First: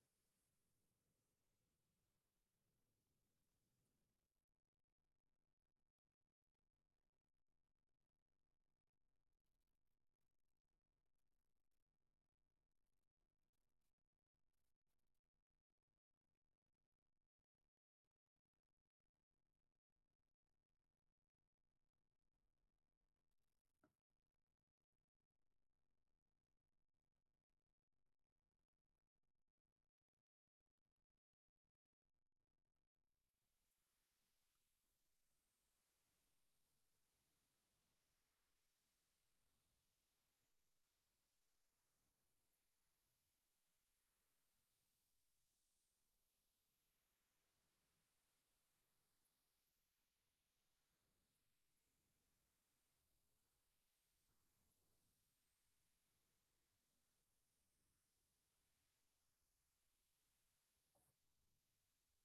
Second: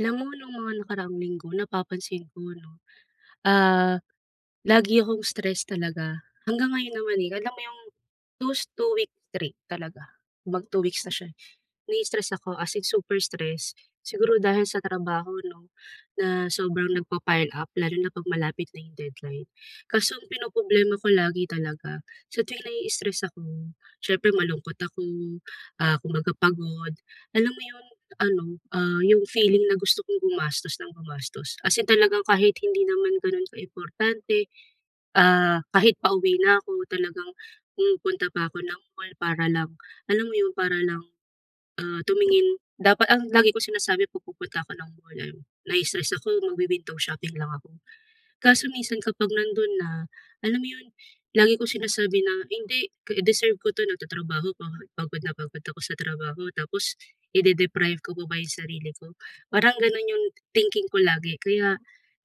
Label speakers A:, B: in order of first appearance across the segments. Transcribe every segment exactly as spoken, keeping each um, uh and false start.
A: Alam mo nung mga nakaraang linggo napapansin ko 'no, ah, lagi akong stress talaga. Hanggang ngayon naman, eh, alam mo 'yong those two weeks straight talaga, mag two weeks na siya, eh, na-i-stress ako, as in super stress. Siguro dahil sa trabaho 'no? Na sobrang nagpapa-pile up, lalo na 'pag malapit na 'yong deadline. Kaso ang pinoproblema ko lagi talaga, sa tuwing na-i-stress ako, siyempre malungkot ako, ah, kumbaga pagod, alam mo 'yong ano, ah, 'yong feeling na gusto kong gumastos nang gumastos? As in talagang kahit hindi naman gano'n ka-importante, ah, kahit pauwi na ako, talagang pumupunta pa ako ng mall para lang, alam mo 'yon, para lang, ah, tumingin, dapat ang lagi kong sinasabi 'pag pupunta ako ng mall, eh "Na-i-stress ako, mag wi-window shopping lang ako." Kaso minsan kapag nando'n na, alam mo 'yon, lagi ko sinasabi na, "Hindi, deserve ko 'to. Nagtatrabaho ako, pagod na pagod ako sa trabaho, tapos i-de-deprive ko pa ba 'yong sarili ko?" Parang gano'n 'yong thinking ko lagi, kaya,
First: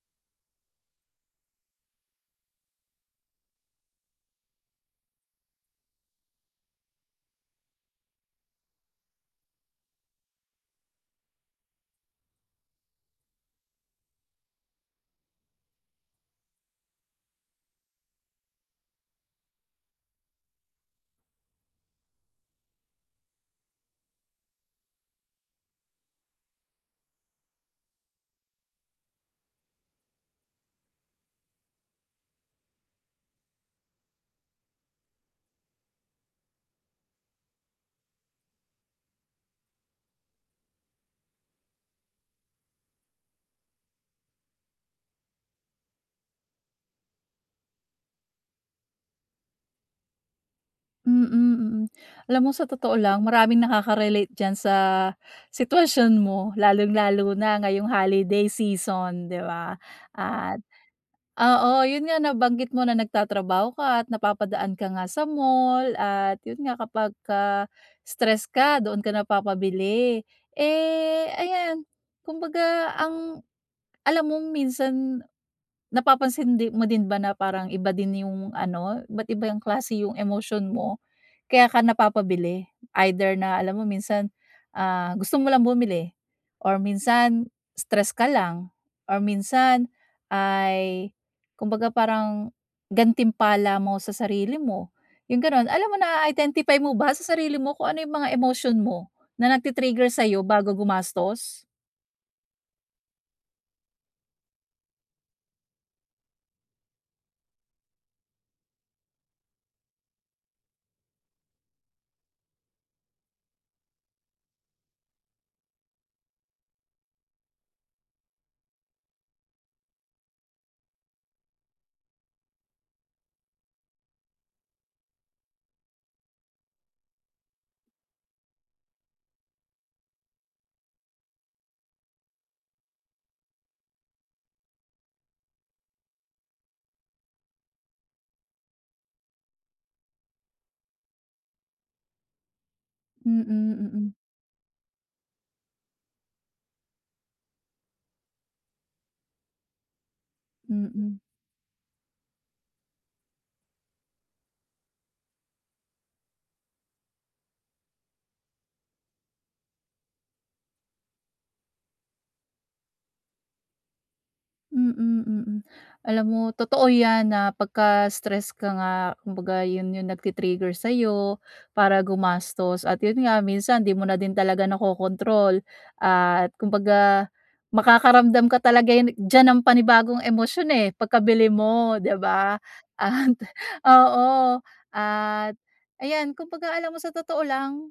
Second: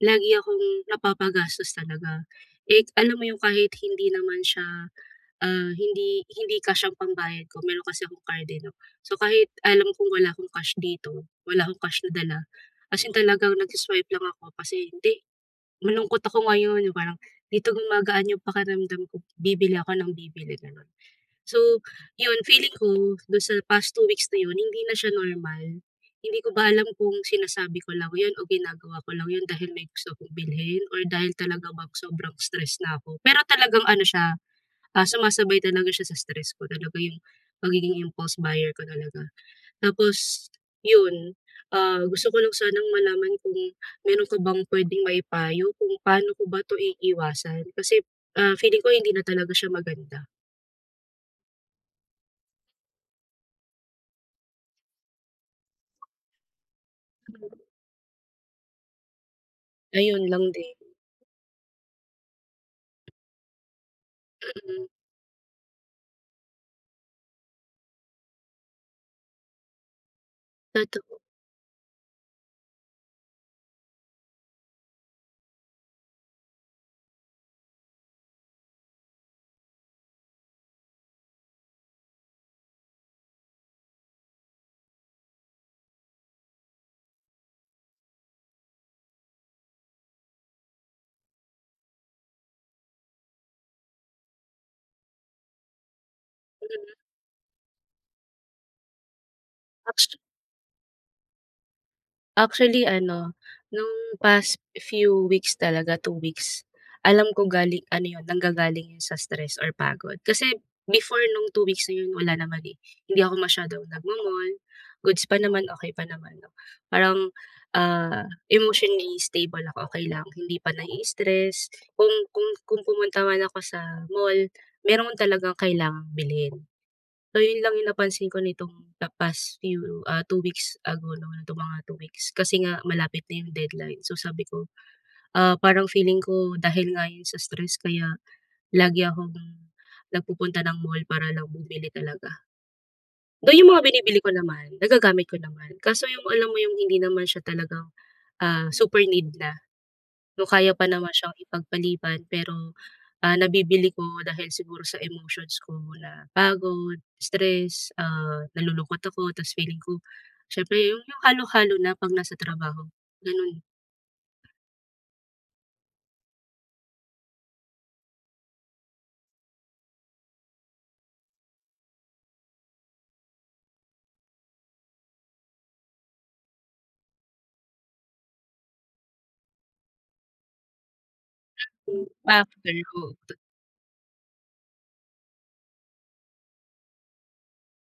A: lagi akong napapagastos talaga. Eh, alam mo 'yong kahit hindi naman siya, ah, hindi hindi cash ang pambayad ko, meron kasi akong card eh 'no. So kahit alam kong wala akong cash dito, wala akong cash na dala, as in talagang nag-si-swipe lang ako kasi, "Hindi, malungkot ako ngayon," yung parang, "Dito gumagaan 'yong pakiramdam ko, bibili ako nang bibili," gano'n. So, 'yon, feeling ko, do'n sa past two weeks na 'yon hindi na siya normal, hindi ko ba alam kung sinasabi ko lang 'yon o ginagawa ko lang 'yon dahil may gusto akong bilhin, or dahil talaga bang sobrang stress na ako. Pero talagang ano siya, ah, sumasabay talaga siya sa stress ko, talaga yung, pagiging impulse buyer ko talaga. Tapos, 'yun, ah, gusto ko lang sanang malaman kung meron ka bang pwedeng maipayo kung paano ko ba 'to iiwasan? Kasi, ah, feeling ko hindi na talaga siya maganda.
B: Mm, mm. Alam mo sa totoo lang maraming nakaka-relate diyan sa sitwasyon mo lalong-lalo na ngayong holiday season di ba?
A: Ayun lang
B: At
A: din.
B: oo, 'yon nga nabanggit mo na nagtatrabaho ka at napapadaan
A: Mm.
B: ka nga sa mall. At 'yon nga kapagka, stress ka doon ka napapabili.
A: Totoo.
B: Eh ayan, kumbaga ang, alam mong minsan, napapansin di mo din ba na parang iba din yung ano, iba't iba yung klase yung emosyon mo, kaya ka napapabili. Either na alam mo minsan, ah, gusto mo lang bumili, or minsan, stress ka lang, or minsan ay, kumbaga parang gantimpala mo sa sarili mo, yung ganun. Alam mo, naa-identify
A: Mhm.
B: mo ba sa sarili mo kung ano yung mga emosyon mo, na nagti-trigger
A: Actu
B: sayo bago gumastos?
A: Actually ano, no'ng past few weeks talaga, two weeks, alam ko galing ano 'yon nanggagaling 'yon sa stress or pagod. Kasi, before no'ng two weeks na 'yon wala naman eh, hindi ako masyadong nagmo-mall, goods pa naman, okey pa naman 'no, parang, ah, emotionally stable ako, okey lang, hindi pa nai-stress. Kung kung kung pumunta man ako sa mall, meron talagang kailangang bilhin. So yon lang yung napansin ko nitong the past few, ah, two weeks ago, no, nitong mga two weeks, kasi nga malapit na yung deadline. So sabi ko, ah, parang feeling ko, dahil nga 'yon sa stress kaya lagi akong nagpupunta ng mall para lang bumili talaga.
B: Mm,
A: Though yung mga
B: mm.
A: binibili ko naman, nagagamit ko naman, kaso yung, alam mo yung hindi naman siya talagang, ah, super need na. Though kaya pa naman
B: Mm.
A: siyang ipag-paliban pero, ah, nabibili ko dahil siguro sa emotions ko na pagod, stress, ah, nalulungkot ako, tapos feeling ko, siyempre 'yon yung halo-halo na 'pag nasa trabaho, gano'n.
B: Mm, mm. alam mo totoo yan na pagka-stress ka nga, kumbaga 'yon yung nagti-trigger sa'yo para gumastos. At 'yon nga, minsan di mo na din talaga nakokontrol at kumbaga, makakaramdam ka talaga yan diyan ng panibagong emosyon eh, pagkabili mo, di ba?
A: After who.
B: At oo, at ayan kumbaga alam mo sa totoo lang,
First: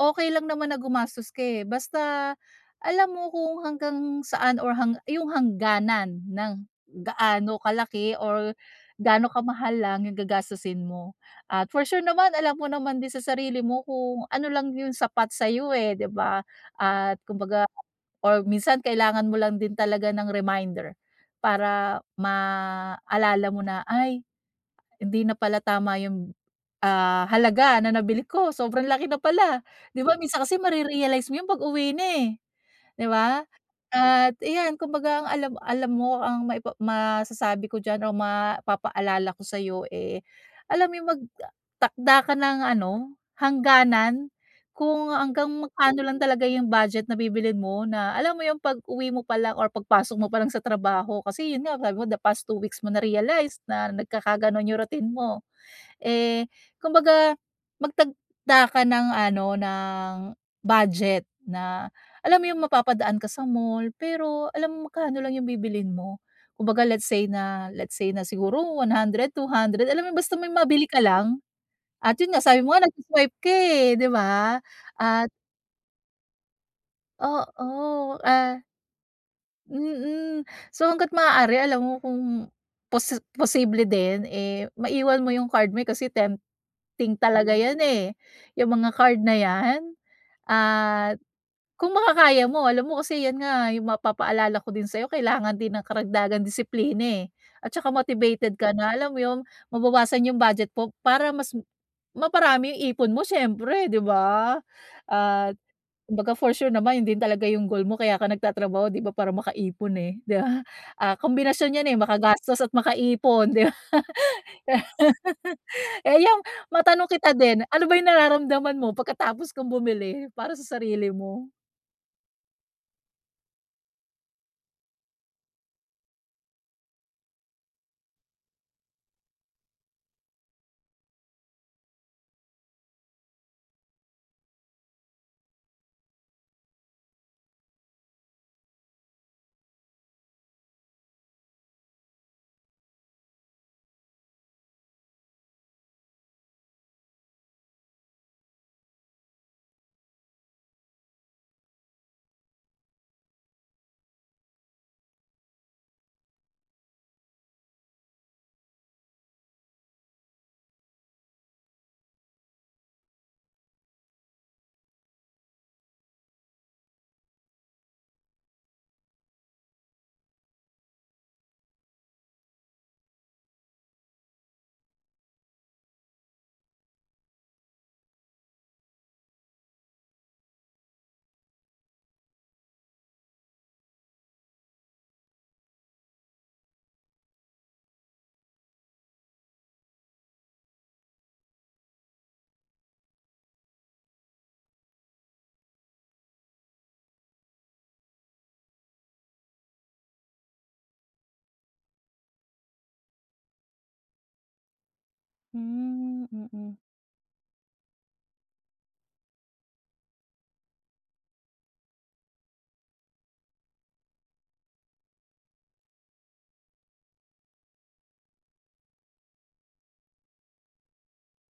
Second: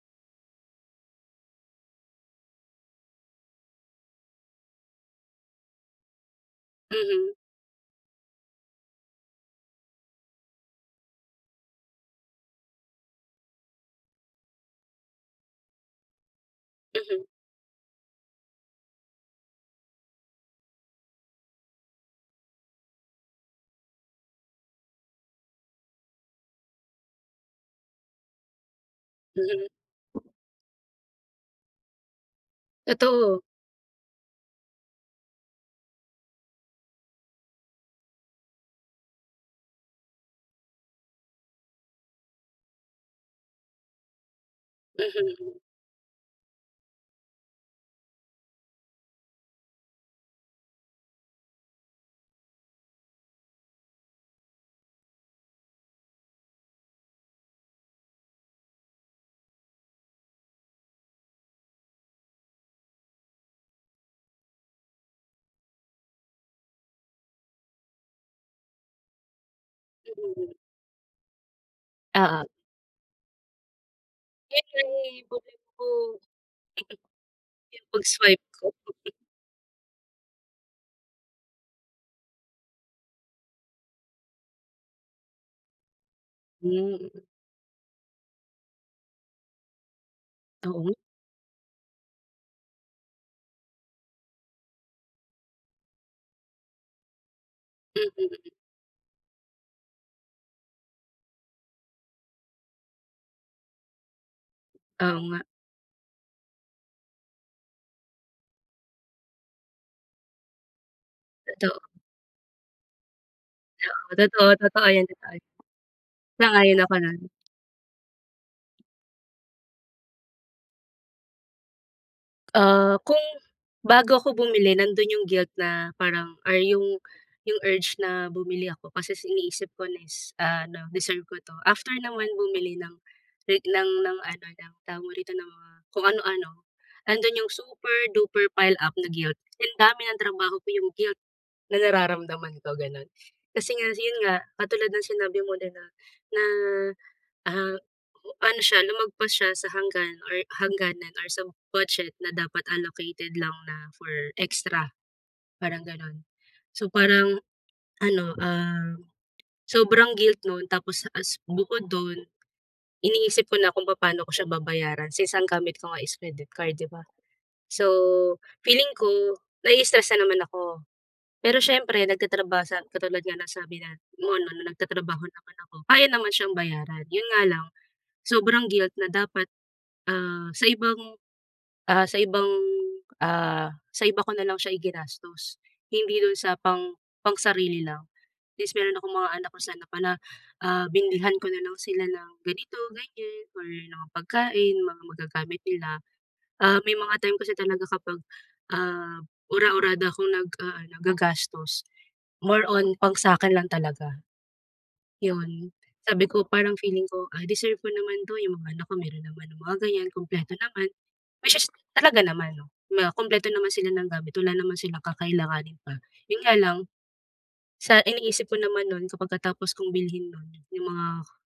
B: okey lang naman na gumastos ka, eh, basta, alam mo kung hanggang saan or hang yung hangganan ng
A: Mhm.
B: gaano kalaki or gaano ka-mahal lang yung gagastusin mo. At for sure naman alam mo naman din sa sarili mo kung ano lang yung sapat sa'yo eh, di ba? At
A: Mhm.
B: kumbaga or minsan kailangan mo lang din talaga ng reminder, para maalala mo na, "Ay, hindi na pala tama yung, ah, halaga na nabili ko, sobrang laki na pala,"
A: Mhm.
B: 'di ba minsan kasi mare-realize mo 'yon pag-uwi na eh, di
A: Totoo.
B: ba? At iyan kumbaga ang alam alam mo ang maipa masasabi ko diyan o mapapa-alala ko sayo eh, alam mo yung mag-takda ka ng ano, hangganan kung
A: Mhm,
B: hanggang
A: hmm.
B: magkano lang talaga yung budget na bibilhin mo na, alam mo yung pag-uwi mo palang or pag-pasok mo palang sa trabaho, kasi yun nga sabi mo the past two weeks mo na-realize na nagkaka-ganon yung routine mo. Eh, kumbaga, magtagda ka ng ano, ng, budget na, alam mo yung mapapadaan ka sa mall pero alam mo magkano lang yung bibilhin mo. Kumbaga, let's say na let's say na siguro one hundred, two hundred, alam mo
A: Mhm,
B: basta may
A: hmm.
B: mabili ka lang. At yun nga,
A: Oo.
B: sabi mo nga nagswa-swipe ka, eh, di ba?
A: 'Yon 'yong,
B: At
A: problema ko ...'yong
B: Oo,
A: pag-swipe
B: ah
A: ko.
B: Mm. So hangga't maaari alam mo kung posi posible din, eh, maiwan mo yung card mo eh, kasi tempting
A: Hmm, mm.
B: talaga yan eh, yung mga card na yan.
A: Oo.
B: At, kung makakaya mo alam mo kasi yan nga, yung mapapaalala ko din sa kailangan din ng karagdagan disiplina eh, at tsaka
A: Mhm.
B: motivated ka na alam mo yun, mabawasan yung budget mo para mas, maparami yung ipon mo siyempre 'di ba?
A: Oo nga.
B: At, kumbaga for sure naman yun din talaga yung goal mo kaya ka nagtatrabaho 'di ba, para makaipon, eh 'di ba? Ah kombinasyon
A: Totoo.
B: yan. eh, makagastos at makaipon 'di ba?
A: Oo, totoo, totoo yan, totoo yan.
B: Eh yung,
A: Sang-ayon ako
B: matanong
A: no'n.
B: kita din, ano ba yung nararamdaman mo pagkatapos kang bumili para sa sarili mo?
A: Ah, kung bago ako bumili nandoon 'yong guilt na parang or 'yong 'yong urge na bumili ako kasi is iniisip ko na is, ah, ano, deserve ko 'to. After naman bumili ng like ng ng ano, ng tawag rito ng mga kung ano-ano, nandoon 'yong super duper pile up na guilt kasing dami ng trabaho ko, 'yong guilt, na nararamdaman ko ganun. Kasi nga si 'yon nga, katulad ng sinabi mo din na na ah, ano siya, lumagpas siya sa hanggan or hangganan or sa budget na dapat allocated lang na for extra, parang ganun. So parang, ano um, sobrang guilt nun tapos as bukod dun, iniisip ko na kung papaano ko siya babayaran since ang gamit ko nga is credit card di ba? So, feeling ko, nai-stress na naman ako, pero siyempre nagtatrabaho sa katulad nga ng sabi na nasabi na mo ano na nagtatrabaho naman ako, kaya naman siyang bayaran, 'yon nga lang, sobrang guilt na dapat, ah, sa ibang, ah, sa ibang, ah, sa iba ko na lang siya i-ginastos hindi dun sa pang pang-sarili lang. At least meron akong mga anak na sana na pala, ah, binilhan ko na lang sila ng ganito, ganyan, or mga pagkain, mga magagamit nila, ah, may mga time kasi talaga kapag ah, ura-urada akong naga-aano, naggagastos, more on pang sakin lang talaga. Yon,
B: Hmm,
A: sabi ko parang
B: mm.
A: feeling ko ay deserve ko naman 'to, 'yong mga anak ko meron naman ng mga ganyan kumpleto naman, which is talaga naman 'no na kumpleto naman sila ng gamit, wala naman silang kakailanganin pa, 'yon nga lang, sa iniisip ko naman nun kapagka tapos kong bilhin nun 'yong mga,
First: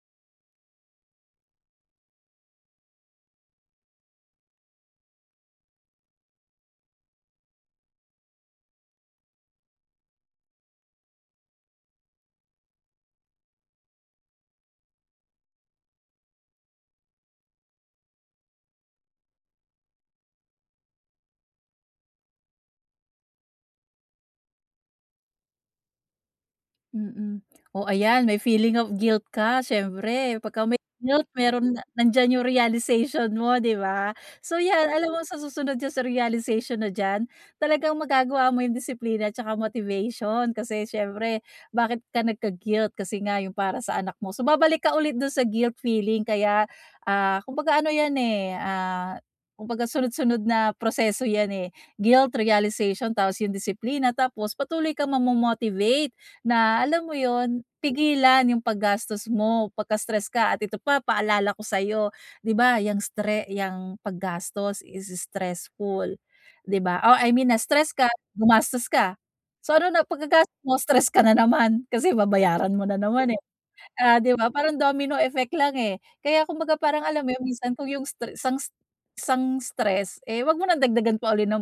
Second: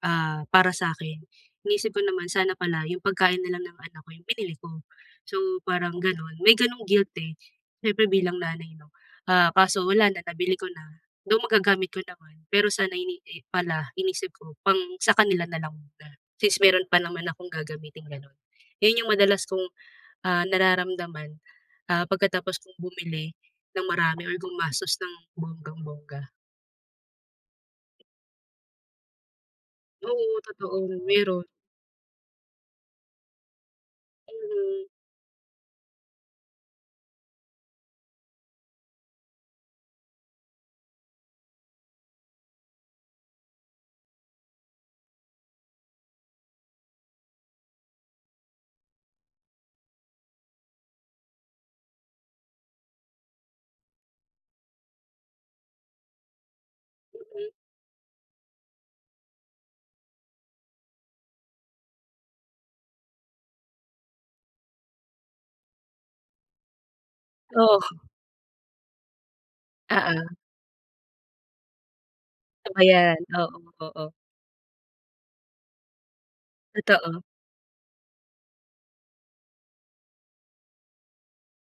A: ah, para sa'kin, iniisip ko naman sana pala 'yong pagkain na lang ng anak ko 'yong binili ko. So parang ganun, may ganung guilt eh, siyempre bilang nanay 'no, ah, kaso wala na, nabili ko na, though magagamit ko naman, pero sana, eh, hindi pala iniisip ko pang sa kanila na lang muna, since meron pa naman akong gagamitin ganun. 'Yon 'yong madalas kong, ah, nararamdaman, ah, pagkatapos kong bumili ng marami or gumastos ng bonggang-bongga.
B: Mm. Oh, ayan may feeling of guilt ka
A: Oo,
B: siyempre pagka
A: totoo,
B: may guilt
A: meron.
B: meron nandiyan yung realization mo 'di ba? So, yan
A: Mhm.
B: alam mo sa susunod diyan sa realization na diyan, talagang magagawa mo yung disiplina 'tsaka motivation kasi siyempre, bakit ka nagka-guilt? Kasi nga yung para sa anak mo, so, babalik ka ulit dun sa guilt feeling kaya, ah, kumbaga ano yan, eh, ah, kumbaga sunod-sunod na proseso yan, eh. Guilt, realization, tapos yung disiplina, tapos patuloy kang ma-momotivate na alam mo
A: Mhm.
B: yun, pigilan yung pag-gastos mo pagka-stress ka at ito pa paalala ko sayo, di ba, yang stre yang pag-gastos is stressful, di ba? Oh, I mean na-stress ka,
A: Oh.
B: gumastos ka, so ano na
A: Oo.
B: pagka-gastos mo stress ka na naman? Kasi
A: Isa
B: babayaran
A: pa
B: mo na
A: yan,
B: naman eh,
A: oo, oo.
B: oh 'di ba, parang domino effect lang eh. Kaya kumbaga parang alam
A: Totoo.
B: mo yun minsan kung yung stre sang isang stress eh, wag mo ng dagdagan pa uli ng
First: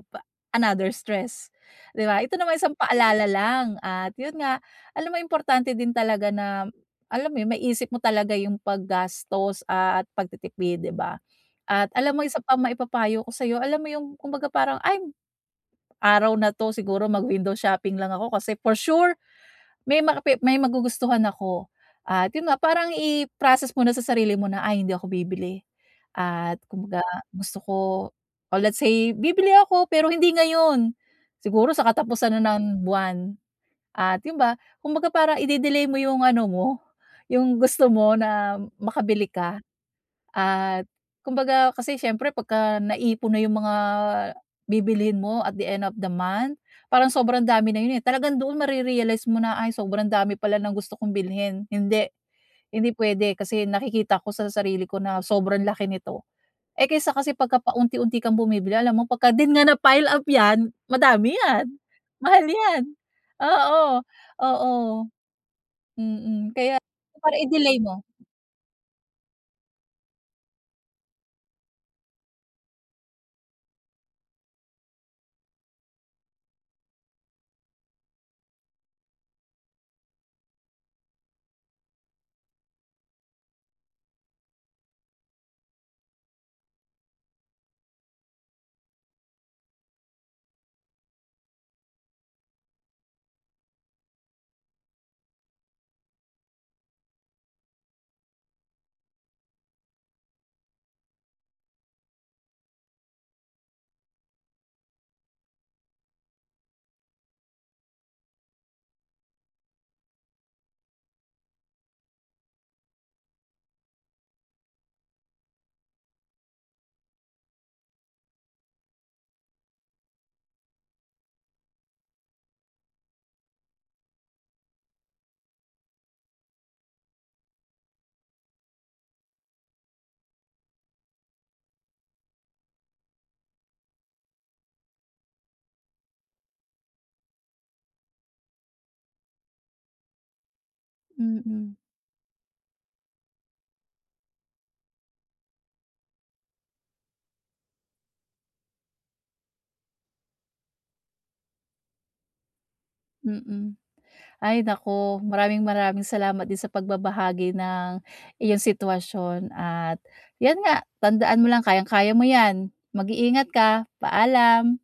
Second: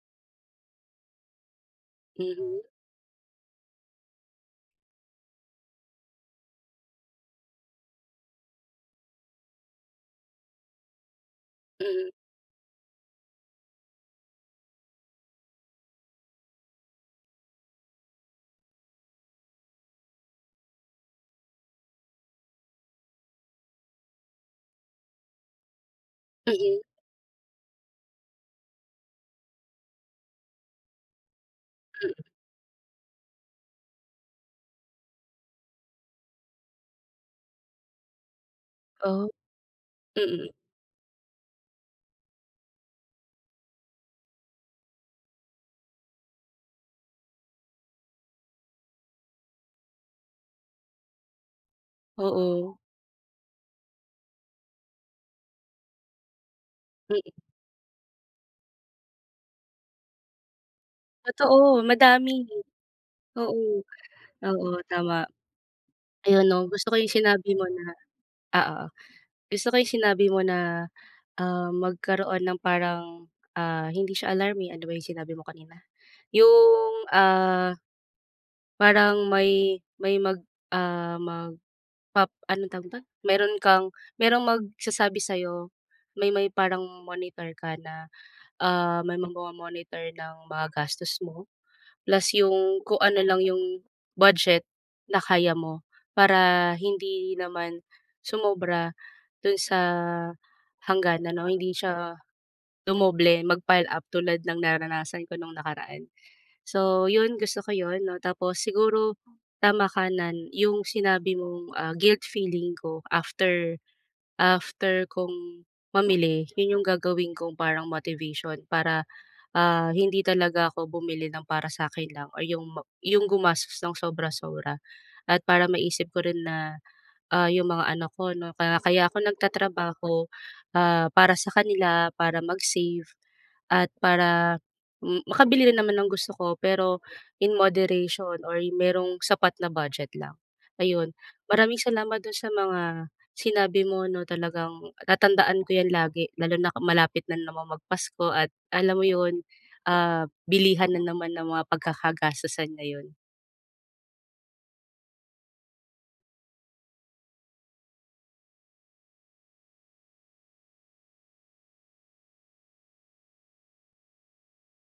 B: another stress, di ba? Ito naman
A: Mhm.
B: isang paalala lang, at yun nga, alam mo importante din talaga na, alam mo yun maisip mo talaga yung pag-gastos at pag-titipid, di ba? At
A: Mhm.
B: alam mo isa pa ma-ipapayo ko sayo, alam mo yung kumbaga parang, ay, araw na 'to, siguro mag window shopping lang ako kasi for sure, may mga pi may magugustuhan ako. At yun nga, parang i-process mo na sa sarili mo na ay hindi ako bibili, at
A: Mhm.
B: kumbaga gusto ko, oh, let's say, bibili ako pero hindi ngayon, siguro sa
A: Mm.
B: katapusan na ng buwan. At yun' ba, kumbaga parang ide-delay mo 'yong ano mo, yung gusto mo na, makabili
A: Oh.
B: ka,
A: Mm.
B: at kumbaga kasi siyempre pagka-naipon na 'yong mga bibilhin mo at the end of the month, parang sobrang dami na 'yon, eh. Talagang doon mare-realize mo na ay sobrang dami pala ng gusto kong bilhin, hindi,
A: Oo.
B: hindi puwede kasi nakikita ko sa sarili ko na sobrang laki nito. Eh kaysa
A: Mm.
B: kasi, pagka paunti-unti kang bumibili alam mo pagka din nga napile-up 'yan madami 'yan.
A: Totoo madami.
B: Mahal 'yan,
A: Oo,
B: oo,
A: oo
B: oo
A: tama. Ayun,
B: mm,
A: no,
B: kaya
A: gusto ko 'yong
B: parang
A: sinabi mo
B: i-delay
A: na
B: mo.
A: ah, oo. Gusto ko 'yong sinabi mo na, um, magkaroon ng parang, ah, hindi siya alarm, eh, ano ba yung sinabi mo kanina? Yong ah parang may may mag, ah, mag pap anong tawag dito? Mayro'n kang, meron magsasabi sa'yo, may may parang monitor ka na, ah, may mag-momonitor ng mga gastos mo. Plus 'yong kung ano lang 'yong budget, na kaya mo, para hindi naman sumobra do'n sa hangganan o hindi siya dumoble, mag-pile-up tulad ng naranasan ko no'ng nakaraan. So 'yon, gusto ko 'yon, no, tapos siguro, tama ka nan 'yong sinabi mong, ah, guilt feeling ko after after kong mamili, 'yon 'yong gagawin kong parang motivation para, ah, hindi talaga ako bumili ng para sa akin lang, or 'yong ma...'yong gumastos ng sobra-sobra at para maisip ko rin na, ah, 'yong mga anak ko, 'no, ka kaya ako nag-tatrabaho, ah, para sa kanila, para mag-save at para, m makabili rin naman ng gusto ko pero in moderation, or merong sapat na budget lang. Ayon,
B: Mm.
A: maraming salamat dun sa mga sinabi mo, 'no, talagang tatandaan ko yan lagi, lalo na malapit na naman mag-Pasko at alam mo 'yon, ah, bilihan na naman ng mga pagkaka-gastusan ngayon.
B: Mm. Ay naku, maraming-maraming salamat din sa pagbabahagi ng iyong sitwasyon, at 'yan nga, tandaan mo lang kayang-kaya mo 'yan, mag-iingat ka, paalam.